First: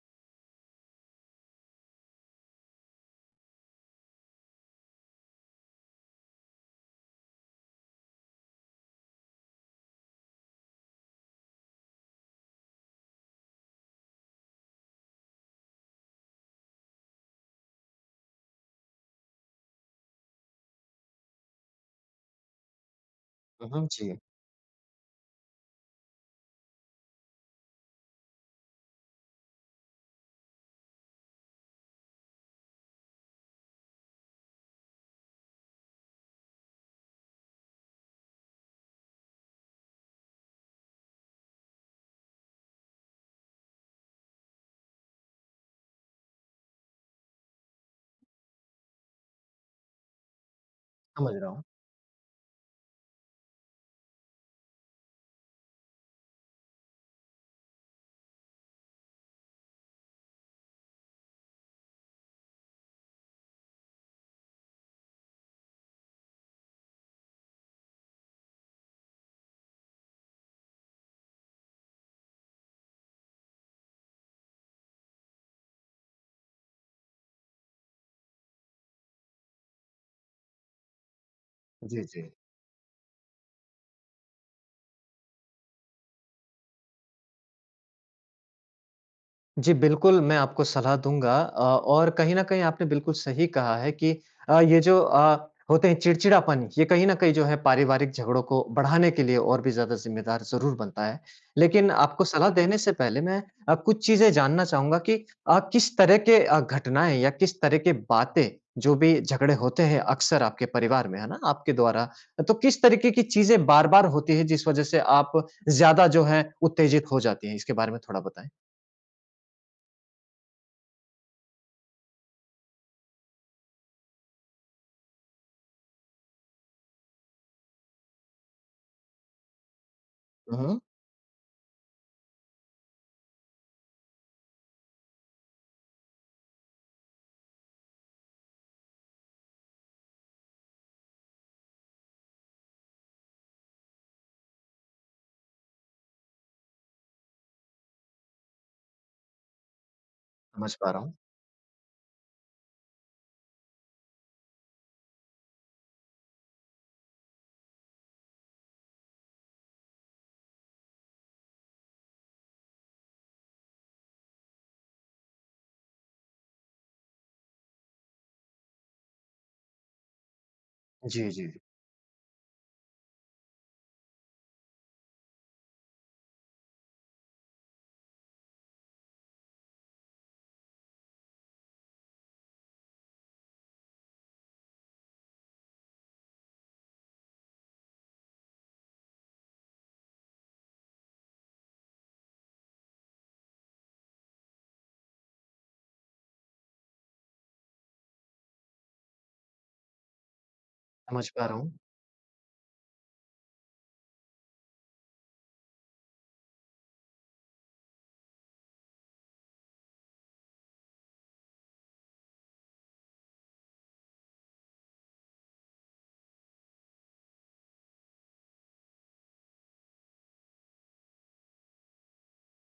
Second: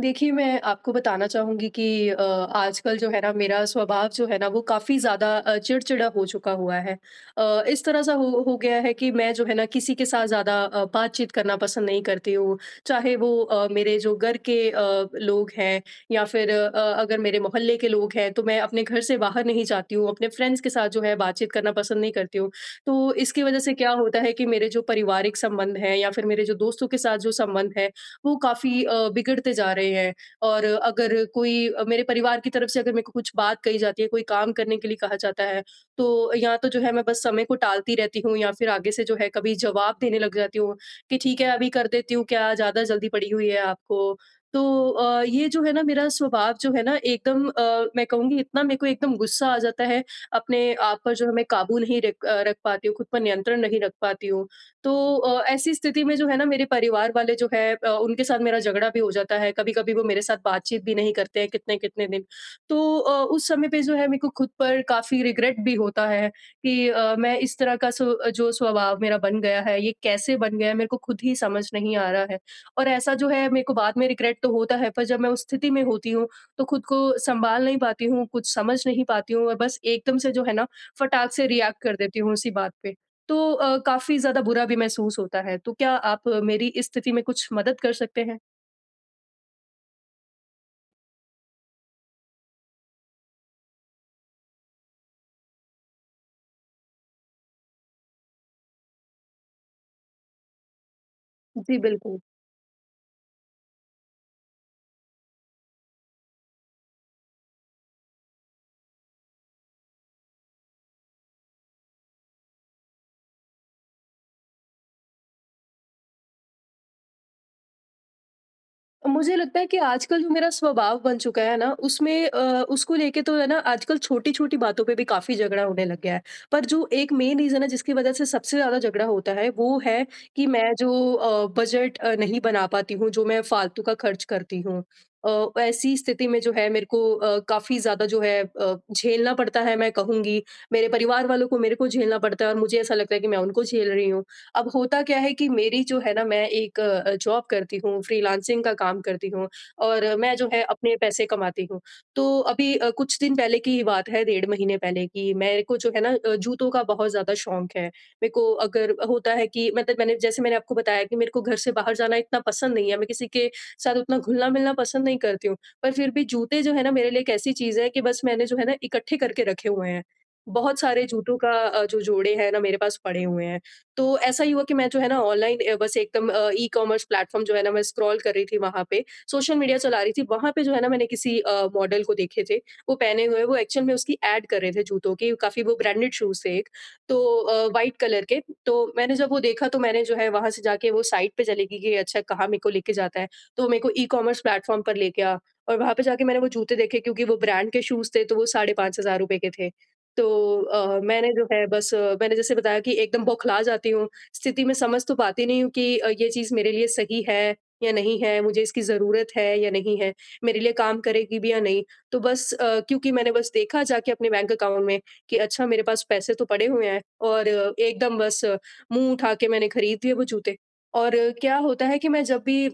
देखिए, मैं आपको बताना चाहूँगी कि आजकल जो है ना मेरा स्वभाव जो है ना वो काफ़ी ज़्यादा चिड़चिड़ा हो चुका हुआ है। इस तरह सा हो गया है कि मैं जो है ना किसी के साथ ज़्यादा बातचीत करना पसंद नहीं करती हूँ। चाहे वो मेरे जो घर के लोग हैं या फिर अगर मेरे मोहल्ले के लोग हैं, तो मैं अपने घर से बाहर नहीं जाती हूँ, अपने फ्रेंड्स के साथ जो है बातचीत करना पसंद नहीं करती हूँ। तो इसकी वज़ह हुँ, से हुँ। क्या जी, होता है कि मेरे जो पारिवारिक संबंध हैं या फिर मेरे जो दोस्तों के साथ जो संबंध है, वो काफ़ी बिगड़ते जा रहे हैं। और अगर कोई मेरे परिवार की तरफ से अगर मेरे को कुछ बात कही जाती है, कोई काम करने के लिए कहा जाता है, तो या तो जो है मैं बस समय को टालती रहती हूँ या फिर आगे से जो है कभी जवाब देने लग जाती हूँ कि ठीक है अभी कर देती हूँ, क्या ज़्यादा जल्दी पड़ी हुई है आपको? तो ये जो है ना मेरा स्वभाव जो है ना एकदम, मैं कहूँगी इतना मेरे को एकदम गुस्सा आ जाता है, अपने आप पर जो है समझ मैं रहा हूँ। काबू नहीं रख पाती हूँ, खुद पर नियंत्रण नहीं रख पाती हूँ। तो ऐसी स्थिति में जो है ना मेरे परिवार वाले जो है उनके साथ मेरा झगड़ा भी हो जाता है। कभी-कभी वो मेरे साथ बातचीत भी नहीं करते हैं कितने-कितने दिन। तो उस समय पे जो है मेरे को खुद पर काफ़ी रिग्रेट भी होता है कि मैं इस तरह का जो स्वभाव मेरा बन गया है, ये कैसे बन गया है मेरे को खुद ही समझ नहीं आ रहा है। और ऐसा जो है मेरे को बाद में रिग्रेट तो होता है, पर जब मैं उस स्थिति में होती हूँ तो खुद को सँभाल नहीं पाती हूँ, कुछ समझ नहीं पाती हूँ और बस एकदम से जो है ना फटाक से रिएक्ट कर जी, देती जी। हूँ उसी बात पे। तो काफ़ी ज़्यादा बुरा भी महसूस होता है। तो क्या आप मेरी इस स्थिति में कुछ मदद कर सकते हैं? जी, बिल्कुल, मैं आपको सलाह दूँगा और कहीं न कहीं आपने बिल्कुल सही कहा है कि ये जो होते हैं चिड़चिड़ापन, ये कहीं न कहीं जो है पारिवारिक झगड़ों को बढ़ाने के लिए और भी ज़्यादा ज़िम्मेदार ज़रूर बनता है। जी, लेकिन बिल्कुल। आपको सलाह देने से पहले मैं कुछ चीज़ें जानना चाहूँगा कि किस तरह के घटनाएँ या किस तरह के बातें, जो भी झगड़े होते हैं अक्सर आपके परिवार में, है ना? आपके द्वारा, तो किस तरीके की चीज़ें बार-बार होती हैं जिस वजह से आप ज़्यादा जो है उत्तेजित हो जाती हैं? इसके बारे में थोड़ा बताएँ। मुझे लगता है कि आजकल जो मेरा स्वभाव बन चुका है ना उसमें, उसको लेके तो है ना आजकल छोटी छोटी बातों पे भी काफी झगड़ा होने लग गया है। पर जो एक मेन रीजन है जिसकी वजह से सबसे ज्यादा झगड़ा होता है वो है कि मैं जो बजट नहीं बना पाती हूँ, जो मैं फालतू का खर्च करती हूँ। ऐसी स्थिति में जो है मेरे को काफी ज्यादा जो है झेलना पड़ता है, मैं कहूंगी मेरे परिवार वालों को मेरे को झेलना पड़ता है, और मुझे ऐसा लगता है कि मैं उनको झेल रही हूँ। अब होता क्या है कि मेरी जो है ना मैं एक जॉब करती हूँ, फ्रीलांसिंग का काम करती हूँ और मैं जो है समझ पा अपने रहा हूँ। पैसे कमाती हूँ। तो अभी कुछ दिन पहले की ही बात है, डेढ़ महीने पहले की, मेरे को जो है ना जूतों का बहुत ज़्यादा शौक है। मेरे को अगर होता है कि मतलब मैंने, जैसे मैंने आपको बताया कि मेरे को घर से बाहर जाना इतना पसंद नहीं है, मैं किसी के साथ उतना घुलना-मिलना पसंद नहीं करती हूँ। पर फिर भी जूते जो है ना मेरे लिए एक ऐसी चीज़ है कि बस मैंने जो है ना इकट्ठे करके रखे हुए हैं। बहुत सारे जी, जूतों जी, का जी। जो जोड़े हैं ना मेरे पास पड़े हुए हैं। तो ऐसा ही हुआ कि मैं जो है ना ऑनलाइन, बस एकदम, ई-कॉमर्स प्लेटफ़ॉर्म जो है ना मैं स्क्रॉल कर रही थी वहाँ पे, सोशल मीडिया चला रही थी। वहाँ पे जो है ना मैंने किसी मॉडल को देखे थे। वो पहने हुए, वो एक्चुअल में उसकी ऐड कर रहे थे जूतों की, काफ़ी वो ब्रांडेड शूज़ थे एक, तो व्हाइट कलर के। तो मैंने जब वो देखा तो मैंने जो है वहाँ से जाके वो साइट पे चली गई कि अच्छा कहाँ मेरे को लेके जाता है, तो वो मेरे को ई-कॉमर्स प्लेटफ़ॉर्म पर लेके आ, और वहाँ पे जाके मैंने वो जूते देखे, क्योंकि वो ब्रांड के शूज़ थे तो वो 5,500 के थे। तो मैंने समझ जो पा रहा है हूँ। बस, मैंने जैसे बताया कि एकदम बौखला जाती हूँ। स्थिति में समझ तो पाती नहीं हूँ कि ये चीज़ मेरे लिए सही है या नहीं है, मुझे इसकी ज़रूरत है या नहीं है, मेरे लिए काम करेगी भी या नहीं। तो बस, क्योंकि मैंने बस देखा जाके अपने बैंक अकाउंट में कि अच्छा मेरे पास पैसे तो पड़े हुए हैं, और एकदम बस मुँह उठा के मैंने खरीद लिए वो जूते। और क्या होता है कि मैं जब भी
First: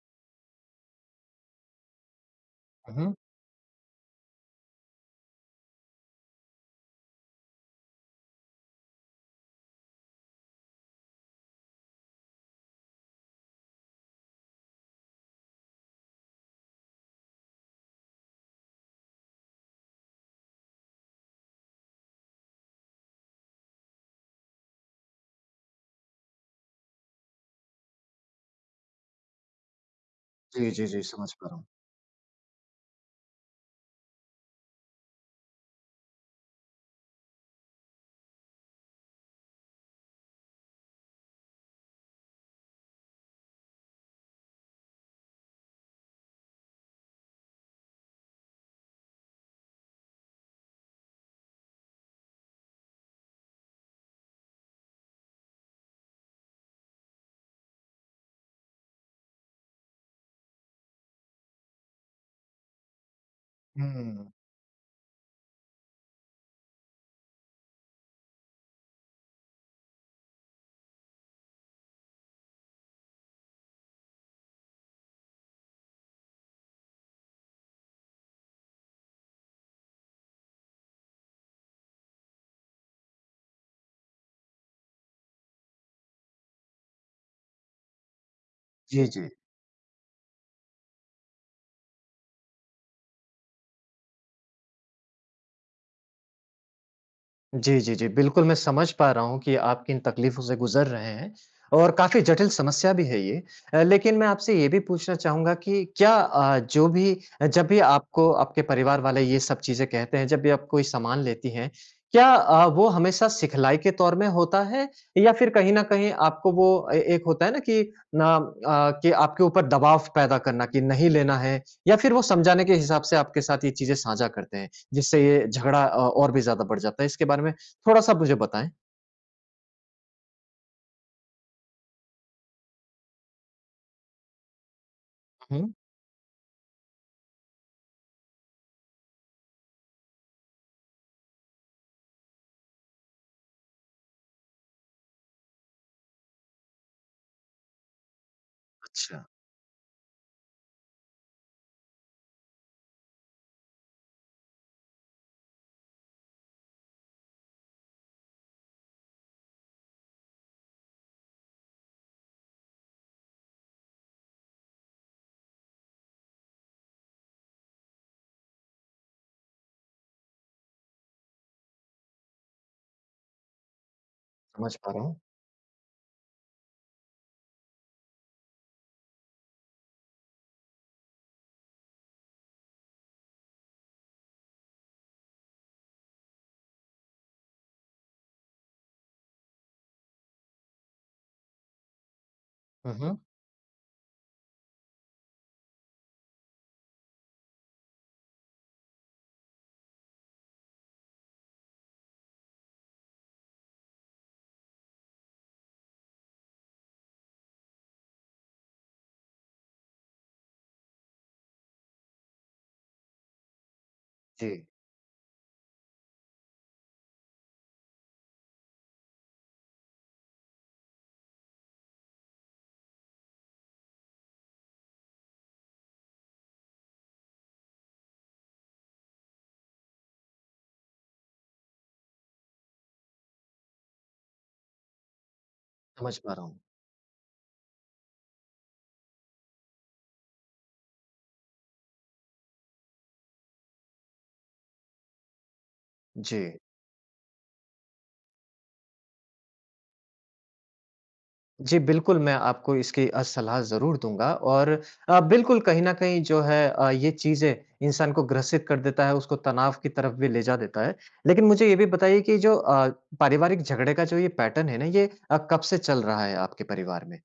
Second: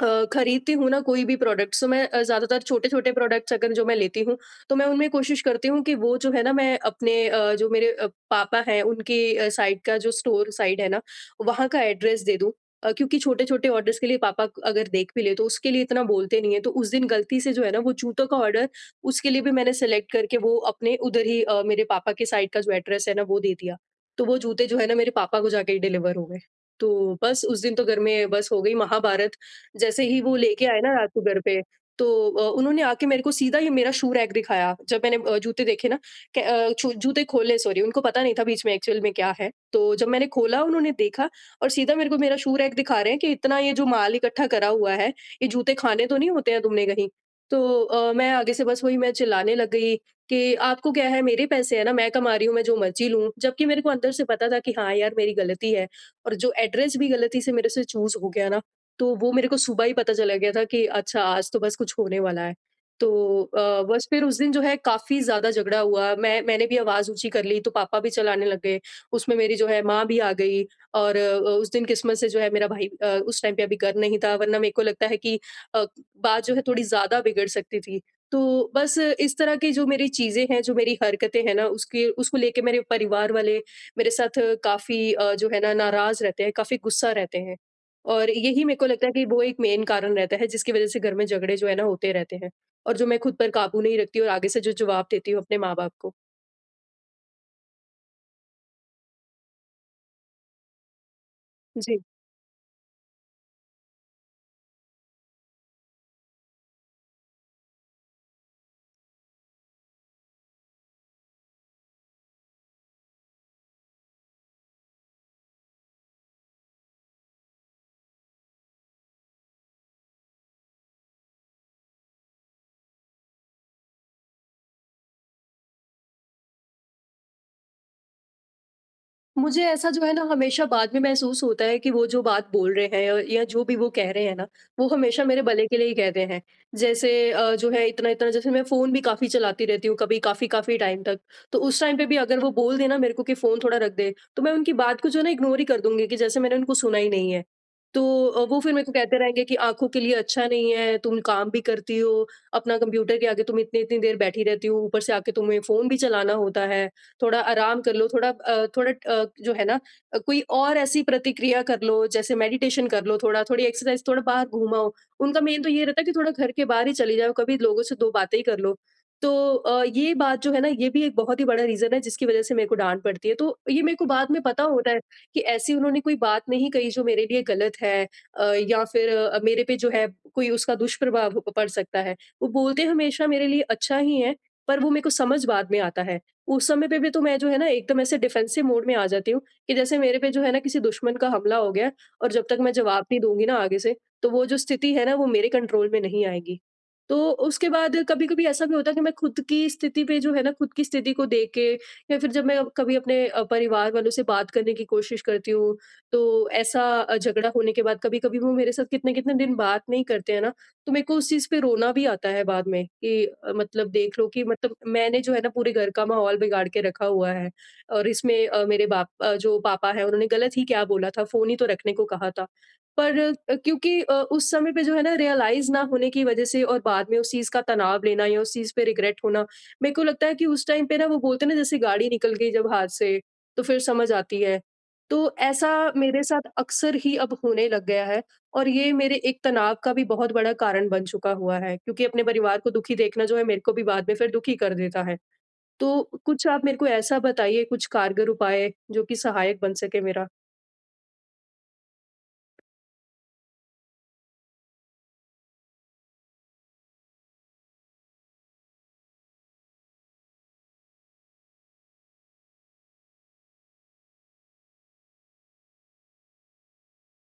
खरीदती हूँ ना कोई भी प्रोडक्ट्स, तो मैं ज़्यादातर हुँ, छोटे-छोटे हुँ। प्रोडक्ट्स अगर जो मैं लेती हूँ, तो मैं उनमें कोशिश करती हूँ कि वो जो है ना मैं अपने, जो मेरे पापा हैं उनकी साइड का जो स्टोर साइड है ना, वहाँ का एड्रेस दे दूँ। क्योंकि छोटे-छोटे ऑर्डर्स के लिए पापा अगर देख भी ले तो उसके लिए इतना बोलते नहीं है। तो उस दिन गलती से जो है ना वो जूतों का ऑर्डर, उसके लिए भी मैंने सेलेक्ट करके वो अपने उधर ही, मेरे पापा के साइड का जो एड्रेस है ना वो दे दिया। तो वो जूते जो है ना मेरे पापा को जाके ही डिलीवर हो गए। तो बस उस दिन तो घर में बस हो गई महाभारत, जैसे ही वो लेके जी, आए जी, ना जी, रात को समझ घर पा रहा पे। हूँ। तो उन्होंने आके मेरे को सीधा ही मेरा शू रैक दिखाया। जब मैंने जूते देखे ना, क अ, छू जूते खोले, सॉरी, उनको पता नहीं था बीच में एक्चुअल में क्या है। तो जब मैंने खोला उन्होंने देखा, और सीधा मेरे को मेरा शू रैक दिखा रहे हैं कि इतना ये जो माल इकट्ठा करा हुआ है, ये जूते खाने तो नहीं होते हैं तुमने कहीं? तो मैं आगे से बस वही मैं चिल्लाने लग गई कि आपको क्या है, मेरे पैसे हैं ना, मैं कमा रही हूँ, मैं जो मर्ज़ी लूँ। जबकि मेरे को अंदर से पता था कि हाँ यार मेरी गलती है, और जो एड्रेस भी गलती से मेरे से चूज़ हो गया ना, तो वो मेरे को सुबह ही पता चला गया था कि अच्छा आज तो बस कुछ होने वाला है। तो बस फिर हुँ, उस दिन जो है काफ़ी ज़्यादा झगड़ा हुआ। मैंने भी आवाज़ ऊँची कर ली तो पापा भी चलाने लग गए। उसमें मेरी जो है माँ भी आ गई, और उस दिन किस्मत से जो है मेरा भाई उस टाइम पे अभी घर नहीं था, वरना मेरे को लगता है कि अ, बात जो है थोड़ी ज़्यादा बिगड़ सकती थी। तो बस इस तरह की जो मेरी चीज़ें हैं, जो मेरी हरकतें हैं ना, उसकी उसको लेके मेरे परिवार वाले मेरे साथ काफ़ी जो है ना नाराज़ रहते हैं, काफ़ी गुस्सा रहते हैं। और यही मेरे को लगता जी, है कि जी। वो एक मेन कारण रहता है जिसकी वज़ह से घर में झगड़े जो है ना होते रहते हैं, और जो मैं खुद पर काबू नहीं रखती और आगे से जो जवाब देती हूँ अपने माँ-बाप को। जी, जी, जी। बिल्कुल, मैं समझ पा रहा हूँ कि आप किन तकलीफ़ों से गुज़र रहे हैं और जी। काफ़ी जटिल समस्या भी है ये। लेकिन मैं आपसे ये भी पूछना चाहूँगा कि क्या जो भी जब भी आपको आपके परिवार वाले ये सब चीज़ें कहते हैं, जब भी आप कोई सामान लेती हैं, क्या वो हमेशा सिखलाई के तौर में होता है या फिर कहीं न कहीं आपको वो ए एक होता है ना कि ना कि आपके ऊपर दबाव पैदा करना कि नहीं लेना है या फिर वो समझाने के हिसाब से आपके साथ ये चीज़ें साझा करते हैं? जिससे ये झगड़ा और भी ज़्यादा बढ़ जाता है। इसके बारे में थोड़ा-सा मुझे बताएँ? मुझे ऐसा जो है ना हमेशा बाद में महसूस होता है कि वो जो बात बोल रहे हैं या जो भी वो कह रहे हैं ना, वो हमेशा मेरे भले हुँ। के लिए ही कह रहे हैं। जैसे जो है इतना इतना, जैसे मैं फोन भी काफी चलाती रहती हूँ, कभी काफी काफी टाइम तक। तो उस टाइम पे भी अगर वो बोल देना मेरे को कि फोन थोड़ा रख दे, तो मैं उनकी बात को जो है ना इग्नोर ही कर दूंगी कि जैसे मैंने उनको सुना ही नहीं है। तो वो फिर मेरे को कहते अच्छा, रहेंगे कि आंखों के लिए अच्छा नहीं है, तुम काम भी करती हो अपना कंप्यूटर के आगे, तुम इतनी इतनी देर बैठी रहती हो, ऊपर से आके तुम्हें फोन भी चलाना होता है, थोड़ा आराम कर लो, थोड़ा, थोड़ा, जो है ना, कोई और ऐसी प्रतिक्रिया कर लो, जैसे मेडिटेशन कर लो थोड़ा, थोड़ी एक्सरसाइज़, थोड़ा बाहर घूमाओ। उनका मेन तो ये रहता है कि थोड़ा घर के बाहर ही चले जाओ, कभी लोगों से दो बातें ही कर लो। तो ये बात जो है ना, ये भी एक बहुत ही बड़ा रीज़न है जिसकी वज़ह से मेरे को डाँट पड़ती है। तो ये मेरे को बाद में पता समझ होता पा है रहा हूँ। कि ऐसी उन्होंने कोई बात नहीं कही जो मेरे लिए गलत है, अ, या फिर मेरे पे जो है कोई उसका दुष्प्रभाव प पड़ सकता है। वो बोलते हमेशा मेरे लिए अच्छा ही है, पर वो मेरे को समझ बाद में आता है। उस समय पे भी तो मैं जो है ना एकदम ऐसे डिफेंसिव मोड में आ जाती हूँ कि जैसे मेरे पे जो है ना किसी दुश्मन का हमला हो गया है और जब तक मैं हुँ, जवाब हुँ। नहीं दूंगी ना आगे से तो वो जो स्थिति है ना वो मेरे कंट्रोल में नहीं आएगी। तो उसके बाद कभी कभी ऐसा भी होता है कि मैं खुद की स्थिति पे जो है ना खुद की स्थिति को देख के या फिर जब मैं कभी अपने परिवार वालों से बात करने की कोशिश करती हूँ तो ऐसा झगड़ा होने के बाद कभी कभी वो मेरे साथ कितने कितने दिन बात नहीं करते हैं ना। तो मेरे को उस चीज़ पे रोना भी आता है बाद में कि मतलब देख लो कि जी। मतलब मैंने जो है ना पूरे घर का माहौल बिगाड़ के रखा हुआ है। और इसमें मेरे बाप, जो पापा हैं उन्होंने गलत ही क्या बोला था, फ़ोन ही तो रखने को कहा था। पर क्योंकि उस समय पे जो है ना रियलाइज़ ना होने की वज़ह से और बाद में उस चीज़ का तनाव लेना या उस चीज़ पे रिग्रेट होना, मेरे को लगता है कि उस टाइम पे ना वो बोलते हैं ना, जैसे गाड़ी निकल गई जब हाथ से, तो फिर समझ आती है। तो ऐसा समझ मेरे पा रहा साथ हूँ। अक्सर ही अब होने लग गया है। और ये मेरे एक तनाव का भी बहुत बड़ा कारण बन चुका हुआ है क्योंकि अपने परिवार को दुखी देखना जो है मेरे को भी बाद में फिर दुखी कर देता है। तो जी। कुछ आप मेरे को ऐसा बताइए कुछ कारगर उपाय जो कि सहायक बन सके मेरा। जी, बिल्कुल मैं आपको इसकी सलाह ज़रूर दूँगा और बिल्कुल कहीं न कहीं जो है ये चीज़ें इंसान को ग्रसित कर देता है, उसको तनाव की तरफ भी ले जा देता है। लेकिन मुझे ये भी बताइए कि जो पारिवारिक झगड़े का जो ये पैटर्न है ना, ये कब से चल रहा है आपके परिवार में?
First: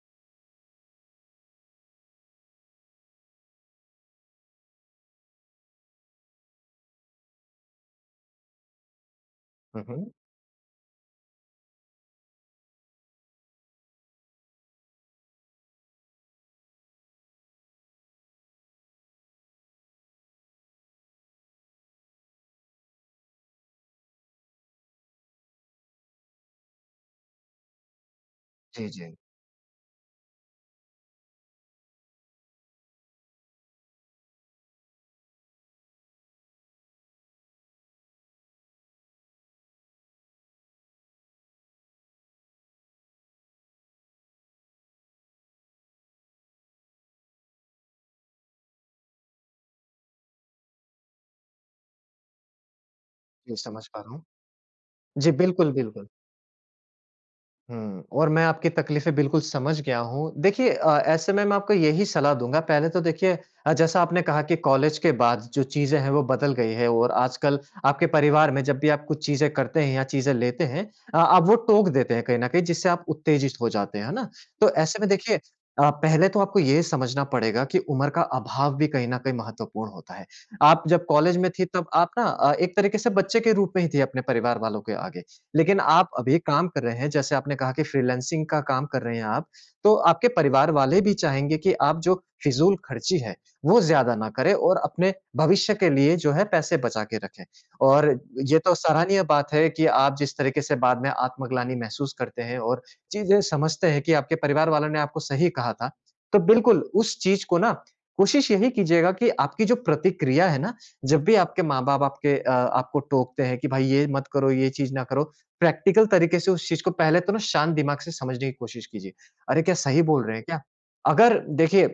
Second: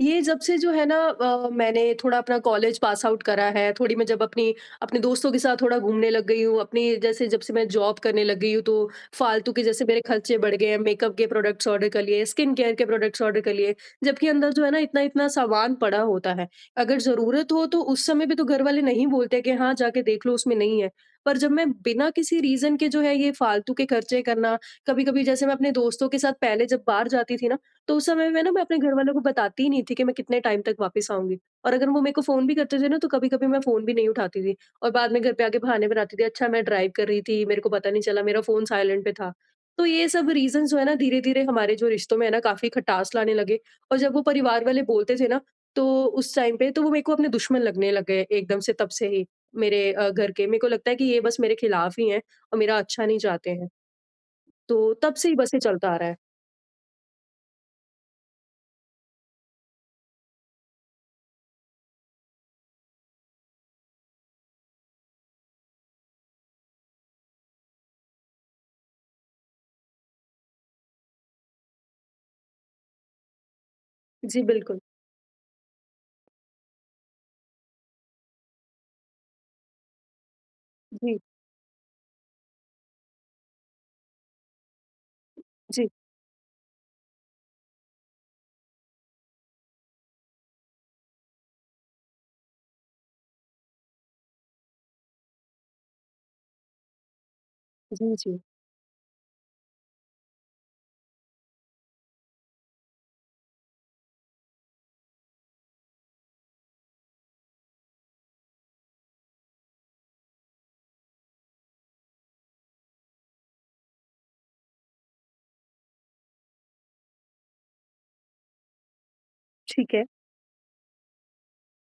ये जब से जो है ना मैंने थोड़ा अपना कॉलेज पास आउट करा है, थोड़ी मैं जब अपनी अपने दोस्तों के साथ थोड़ा घूमने लग गई हूँ, अपनी जैसे जब से मैं जॉब करने लग गई हूँ, तो फालतू के हुँ, जैसे मेरे हुँ। खर्चे बढ़ गए हैं, मेकअप के प्रोडक्ट्स ऑर्डर कर लिए, स्किन केयर के प्रोडक्ट्स ऑर्डर कर लिए, जबकि अंदर जो है ना इतना-इतना सामान पड़ा होता है। अगर ज़रूरत हो तो उस समय भी तो घर वाले नहीं बोलते कि हाँ, जाके देख लो उसमें नहीं है। पर जब मैं बिना किसी रीज़न के जो है ये फालतू के खर्चे करना, कभी-कभी जैसे मैं अपने दोस्तों के साथ पहले जब बाहर जाती थी ना, तो उस समय में ना मैं अपने जी, घरवालों जी। को बताती ही नहीं थी कि मैं कितने टाइम तक वापस आऊँगी। और अगर वो मेरे को फ़ोन भी करते थे ना, तो कभी-कभी मैं फ़ोन भी नहीं उठाती थी और बाद में घर पे आके बहाने बनाती थी, "अच्छा, मैं ड्राइव कर रही थी, मेरे को पता नहीं चला, मेरा फ़ोन साइलेंट पे था।" तो ये सब रीज़न्स जो है ना धीरे-धीरे हमारे जो रिश्तों में है ना काफ़ी खटास लाने लगे। और जब वो परिवार वाले बोलते थे ना, तो उस टाइम पे तो वो मेरे को अपने दुश्मन लगने लग गए एकदम से, तब से ही मेरे घर के। मेरे को लगता है कि ये बस मेरे खिलाफ ही हैं और मेरा अच्छा नहीं चाहते जी, हैं। समझ पा रहा हूँ। तो तब से जी, ही बस ये बिल्कुल, चलता आ रहा बिल्कुल। है। हुँ, और मैं आपकी तकलीफ़ें बिल्कुल समझ गया हूँ। देखिए ऐसे में मैं आपको यही सलाह दूँगा, पहले तो देखिए जैसा आपने कहा कि कॉलेज के बाद जो चीज़ें हैं वो बदल गई है और आजकल आपके परिवार में जब भी आप कुछ चीज़ें करते हैं या चीज़ें लेते हैं आप वो टोक देते हैं कहीं न कहीं जिससे आप उत्तेजित हो जाते हैं, है ना? जी, तो बिल्कुल। ऐसे में देखिए पहले तो आपको ये समझना पड़ेगा कि उम्र का अभाव भी कहीं न कहीं महत्वपूर्ण होता है। आप जब जी, कॉलेज में थी तब आप ना एक तरीके से बच्चे के रूप में ही थी अपने परिवार वालों के आगे। लेकिन जी। आप अभी काम कर रहे हैं, जैसे आपने कहा कि फ्रीलांसिंग का काम कर रहे हैं आप, तो आपके परिवार वाले भी चाहेंगे कि आप जो फिज़ूल खर्ची है, वो ज़्यादा ना करें और अपने भविष्य के लिए जो है पैसे बचा के रखें। और जी, जी, ये तो सराहनीय बात है कि आप जिस तरीके से बाद में आत्मग्लानि महसूस करते हैं और चीज़ें समझते हैं कि आपके परिवार वालों ने आपको सही कहा था। तो बिल्कुल उस चीज़ को ना कोशिश यही कीजिएगा कि आपकी जो प्रतिक्रिया है ना, जब भी आपके माँ-बाप आपके आपको टोकते हैं कि भाई ये मत करो, ये चीज़ ना करो, प्रैक्टिकल तरीके से उस चीज़ को पहले तो ना शांत दिमाग से समझने की कोशिश कीजिए। अरे, क्या ठीक सही है। बोल रहे हैं क्या? अगर देखिए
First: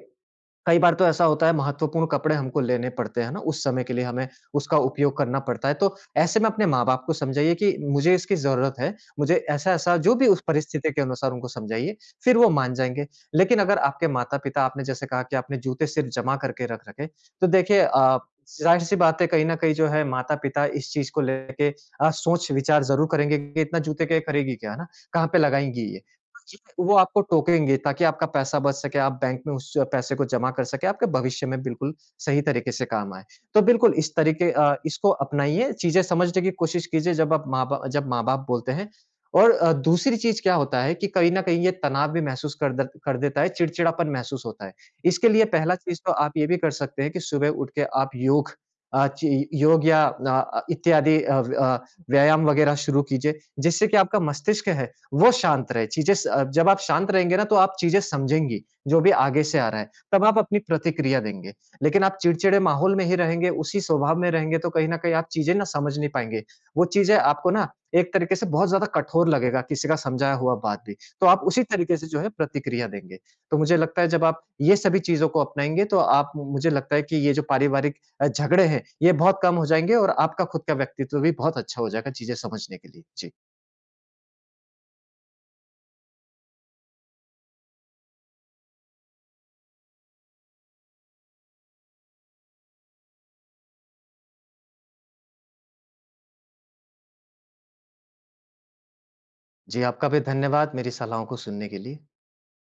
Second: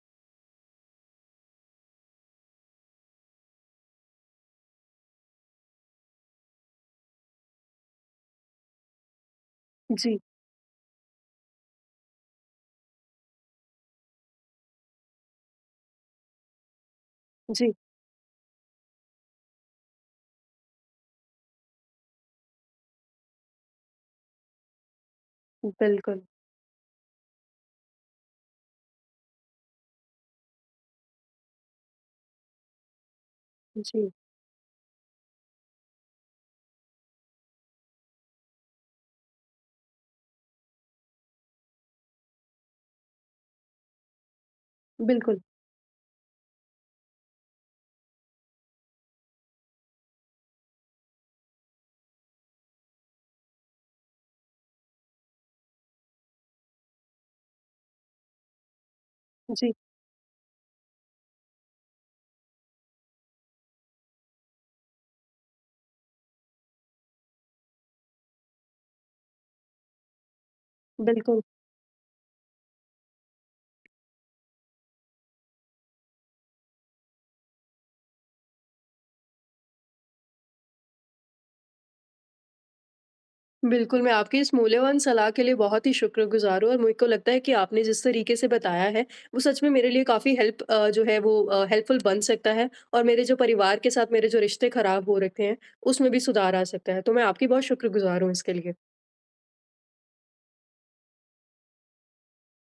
कई बार तो ऐसा होता है महत्वपूर्ण कपड़े हमको लेने पड़ते हैं ना, उस समय के लिए हमें उसका उपयोग करना पड़ता है। तो ऐसे में अपने माँ-बाप को समझाइए कि मुझे इसकी ज़रूरत है, मुझे ऐसा-ऐसा जो जी, भी उस परिस्थिति के अनुसार उनको समझाइए, फिर वो मान जाएँगे। लेकिन अगर आपके माता-पिता आपने जैसे कहा कि आपने जूते सिर्फ़ जमा करके रख रखे, तो जी, देखिए ज़ाहिर-सी बात है कहीं न कहीं जो है माता-पिता इस चीज़ को लेके सोच-विचार ज़रूर करेंगे कि इतना जूते के खरीदेगी क्या, है ना? कहाँ पे लगाएँगी ये? बिल्कुल। जी, वो आपको टोकेंगे ताकि आपका पैसा बच सके, आप बैंक में उस पैसे को जमा कर सकें, आपके भविष्य में बिल्कुल सही तरीके से काम आए। तो बिल्कुल जी, इस तरीके इसको अपनाइए, चीज़ें समझने की कोशिश कीजिए जब आप माँ बा जब माँ-बाप बोलते हैं और दूसरी चीज़ क्या होता है कि कहीं न कहीं ये तनाव भी महसूस कर द कर देता है, चिड़चिड़ापन महसूस होता है। इसके बिल्कुल। लिए पहला चीज़ तो आप ये भी कर सकते हैं कि सुबह उठ के आप योग ची योग या इत्यादि व्यायाम वगैरह शुरू कीजिए, जिससे कि आपका मस्तिष्क है वो शांत रहे। चीज़ें स जब आप शांत रहेंगे ना, तो आप चीज़ें समझेंगी, जो भी आगे से आ जी, रहा है, तब आप अपनी प्रतिक्रिया देंगे। लेकिन आप चिड़चिड़े माहौल में ही रहेंगे, उसी स्वभाव में रहेंगे, तो कहीं न कहीं आप चीज़ें ना समझ नहीं पाएँगे। वो चीज़ें आपको ना एक तरीके से बहुत ज़्यादा कठोर लगेगा, किसी का समझाया हुआ बात भी। तो आप बिल्कुल। उसी तरीके से जो है प्रतिक्रिया देंगे। तो मुझे लगता है जब आप ये सभी चीज़ों को अपनाएँगे, तो आप मुझे लगता है कि ये जो पारिवारिक झगड़े हैं, ये बहुत कम हो जाएँगे और आपका खुद का व्यक्तित्व भी बहुत अच्छा हो जाएगा चीज़ें समझने के लिए। जी। बिल्कुल, मैं आपकी इस मूल्यवान सलाह के लिए बहुत ही शुक्रगुज़ार हूँ और मुझे को लगता है कि आपने जिस तरीके से बताया है, वो सच में मेरे लिए काफ़ी हेल्प अ, जो है वो अ, हेल्पफुल बन सकता है और मेरे जो परिवार के साथ मेरे जो रिश्ते खराब हो रखे हैं, उसमें भी सुधार आ सकता है। तो मैं आपकी बहुत शुक्रगुज़ार हूँ इसके लिए। जी, आपका भी धन्यवाद मेरी सलाहों को सुनने के लिए।